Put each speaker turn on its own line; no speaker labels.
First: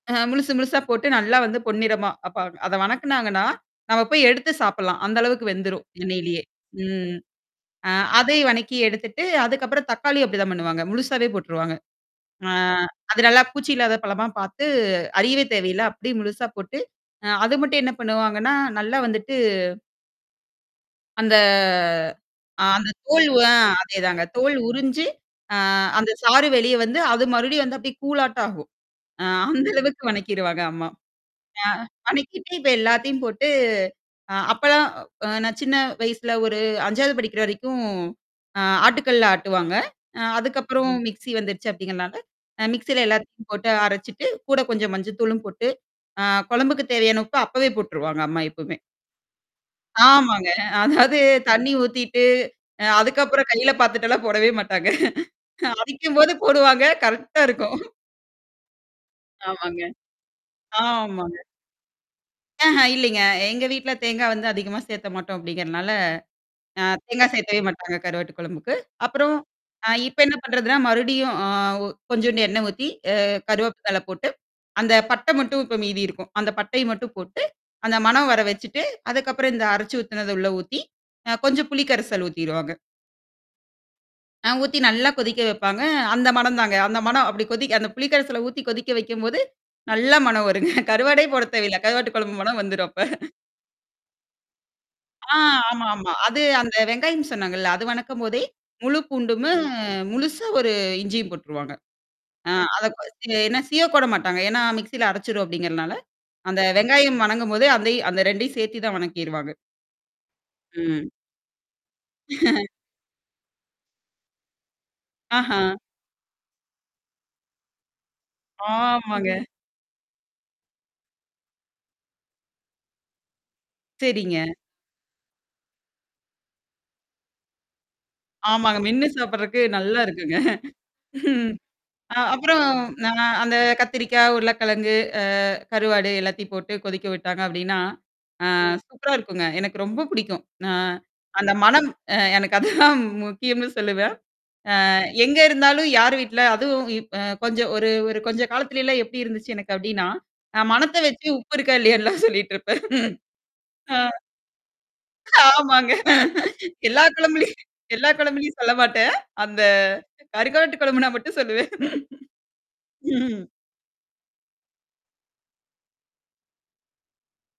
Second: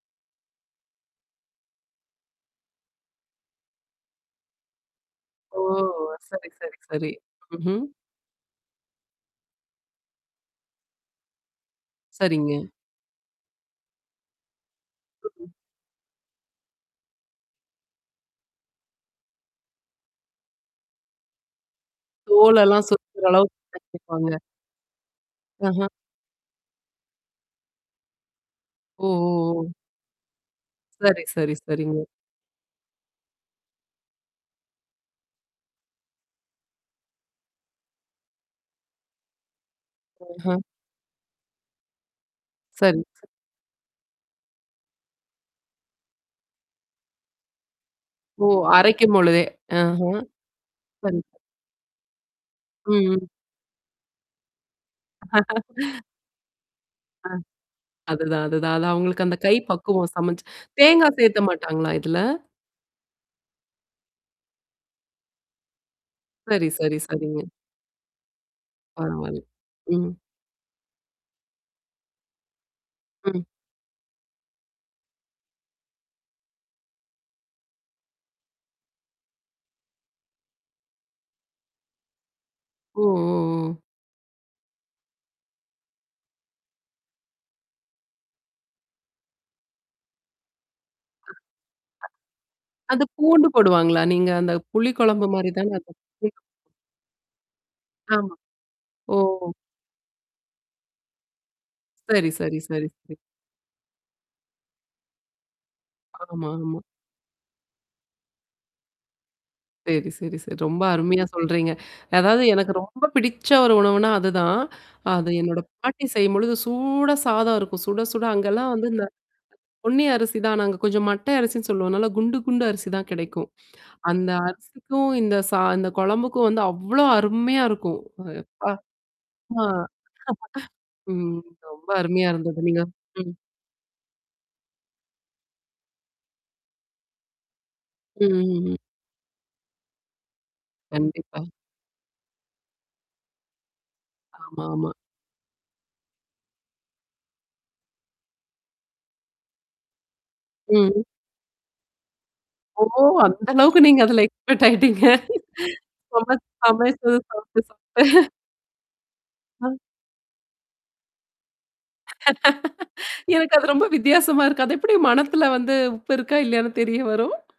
அ, முழுசு, முழுசா போட்டு நல்லா வந்து பொன்னிறமா வப்பாங்க. அத வணக்குனாங்கன்னா, நம்ம போய் எடுத்து சாப்பிடலாம். அந்த அளவுக்கு
ஓ!
வெந்துரும், எண்ணெயிலேயே.
சரி, சரி, சரி.
ம்.
ம்ஹ்ம்.
அ அதை வணக்கி எடுத்துட்டு, அதுக்கப்புறம் தக்காளி அப்டிதான் பண்ணுவாங்க, முழுசாவே போட்டுருவாங்க. அ,
சரிங்க.
அது நல்லா பூச்சி இல்லாத பழமா பார்த்து அறியவே
[unintelligible]
தேவையில்ல. அப்டியே முழுசா போட்டு அ அது மட்டும் என்ன பண்ணுவாங்கன்னா, நல்லா வந்துட்டு அந்த அ
தோழலாம்
அந்த தோல் அ
சுத்துரளவுக்கு
அதேதாங்க.
வச்சுப்பாங்க.
தோல் உறிஞ்சு, அ
ஆஹம்.
அந்த சாறு வெளிய வந்து அது மறுபடியும் வந்து அபடியே கூழாட்ட ஆகும்.
ஒ,
அ
ஒ,
அந்த
ஓ.
அளவுக்கு வணக்கிருவாங்க அம்மா.
சரி, சரி,
ஆ
சரிங்க.
வணக்கிட்டு இப்ப எல்லாத்தையும் போட்டு அ அப்பலாம் அ நான் சின்ன வயசுல ஒரு 5ஆது படிக்கிற வரைக்கும். அ ஆட்டுக்கல்லல ஆட்டுவாங்க. அ
ம்ஹ்ம்.
அதுக்கப்புறம் மிக்ஸி வந்துருச்சு அப்டிங்கிறனால, அ
சரி.
மிக்ஸில
ச
எல்லாத்தையும் போட்டு அரைச்சுட்டு, கூட கொஞ்சம் மஞ்சள் தூளும் போட்டு, ஆ குழம்புக்கு தேவையான உப்ப அப்பவே போட்டுருவாங்க அம்மா
ஓ!
எப்போமே.
அரைக்கும் பொழுதே, ஆஹ.
ஆமாங்க. அதாவது
சரி.
தண்ணீ ஊத்திட்டு, அ
ம்.
அதுக்கப்புறம் கையில பார்த்துட்டெல்லாம் போடவே மாட்டாங்க. அவிக்கும்போது போடுவாங்க,
ஆ.
கரெக்ட்டா இருக்கும்
அதுதான், அதுதான். அது அவங்களுக்கு அந்த கை
ஆமாங்க.
பக்குவம் சமைச்சு தேங்காய் சேர்க்க
ஆமாங்க.
மாட்டாங்களா இதுல?
ஆஹ இல்லைங்க. எங்க வீட்ல தேங்கா வந்து அதிகமா சேர்க்க மாட்டோம் அப்டிங்கிறனால.
சரி,
அ
சரி,
தேங்காய்
சரிங்க.
சேர்க்கவே மாட்டாங்க கருவாட்டு குழம்புக்கு. அப்புறம்,
பரவால்ல,
அ
ம்.
இப்ப என்ன பண்றதுன்னா, மறுபடியும் அ ஒ கொஞ்சோண்டு எண்ணெய் ஊத்தி, அ
ம்.
கறிவேப்பிலை போட்டு அந்த பட்ட மட்டும் இப்ப மீதி இருக்கும். அந்த பட்டைய மட்டும் போட்டு, அந்த மணம் வர வச்சுட்டு, அதுக்கப்புறம் இந்த அரைச்சு ஊத்துனத உள்ள ஊத்தி, அ கொஞ்சம் புளி கரைசல் ஊத்திருவாங்க.
ஓ! ஓ! ஓ!
ஆ ஊத்தி நல்லா கொதிக்க வைப்பாங்க. அந்த மணம் தாங்க. அந்த மணம் அப்டி கொதி அந்த புளிக்கரல்ல ஊத்தி கொதிக்க வைக்கும்போது, நல்லா மனம் வருங்க.
அ
கருவாடே
அத்
போட தேவையில்ல. கருவாட்டு குழம்பு மனம் வந்துரும்
அது
அப்ப.
பூண்டு போடுவாங்களா? நீங்க அந்த புளி குழம்பு
ஆ
மாரி தானே
ஆமா,
அத [unintelligible]
ஆமா. அது அந்த வெங்காயம் சொன்னாங்கல்ல. அது
ஆமா.
வணக்கும்போதே, முழு
ஓ!
பூண்டு மு முழுசு ஒரு இஞ்சியும் போட்டுருவாங்க.
சரி,
ஆ
சரி,
அத
சரி, சரி.
ச என்னா சீவ கூட மாட்டாங்க. ஏன்னா மிக்ஸியில அரைச்சுரும் அப்டிங்கிறதுனால,
ஆமா,
அந்த
ஆமா.
வெங்காயம் வணங்கும்போது அந்தயும் அந்த 2யும் சேர்த்து தான் வணக்கிருவாங்க.
சரி, சரி, சரி. ரொம்ப
ம்.
அருமையா சொல்றீங்க. அதாவது எனக்கு ரொம்ப பிடிச்ச ஒரு உணவுனா அதுதான். அது
ஆஹா.
என்னோட பாட்டி செய்யும்பொழுது சூடா சாதம் இருக்கும். சுட, சுட அங்கலாம் வந்து இந்த,
ஆமாங்க.
பொன்னி அரிசி தான் நாங்க கொஞ்சம் மட்டை அரிசின்னு சொல்லுவோம்னால குண்டு, குண்டு அரிசி தான் கிடைக்கும். அந்த
சரிங்க.
அரிசிக்கும் இந்த சா இந்த குழம்புக்கும் வந்து அவ்ளோ அருமையா இருக்கும். அப்பா!
ஆமாங்க. மென்னு சாப்படுறக்கு
ஆ.
நல்லா இருக்குங்க.
ம். ரொம்ப
அ
அருமையா இருந்தது
அப்புறம்
நீங்க
அ
ம்.
அந்த கத்திரிக்காய், உருளைக்கிழங்கு, அ கருவாடு எல்லாத்தையும் போட்டு கொதிக்க விட்டாங்க அப்டின்னா,
ம்.
ஆ
ம். ம்.
சூப்பரா இருக்குங்க. எனக்கு ரொம்ப பிடிக்கும். நான்
கண்டிப்பா.
அந்த மனம் அ எனக்கு அதுதான் முக்கியம்னு சொல்லுவேன். அ
ஆமாமா.
எங்க இருந்தாலும், யார் வீட்ல அதுவும் இ அ கொஞ்சம் ஒரு ஒரு கொஞ்ச காலத்திலல்லாம் எப்டி இருந்துச்சு எனக்கு அப்டின்னா? நான் மணத்த
ம்.
வச்சு உப்பு இருக்கா? இல்லையான்ன்லாம் சொல்லிட்டு இருப்பேன்.
ஓ! அந்த அளவுக்கு
ஆ.
நீங்க அதல எக்ஸ்பெர்ட் ஆயிட்டீங்க.
ஆமாங்க.
சமச்
எல்லா
சமச்சது சாப்பட்டு
குழம்புலயும் எல்லா
சாப்பட்டு.
குழம்புலயும் சொல்ல மாட்டேன். அந்த
ம்.
கருவாட்டு குழம்புனா மட்டும் சொல்லுவேன். ம்.
எனக்கு அது ரொம்ப வித்தியாசமா இருக்கு. அது எப்டி மனத்துல வந்து உப்பு இருக்கா? இல்லையானு தெரிய வரும்?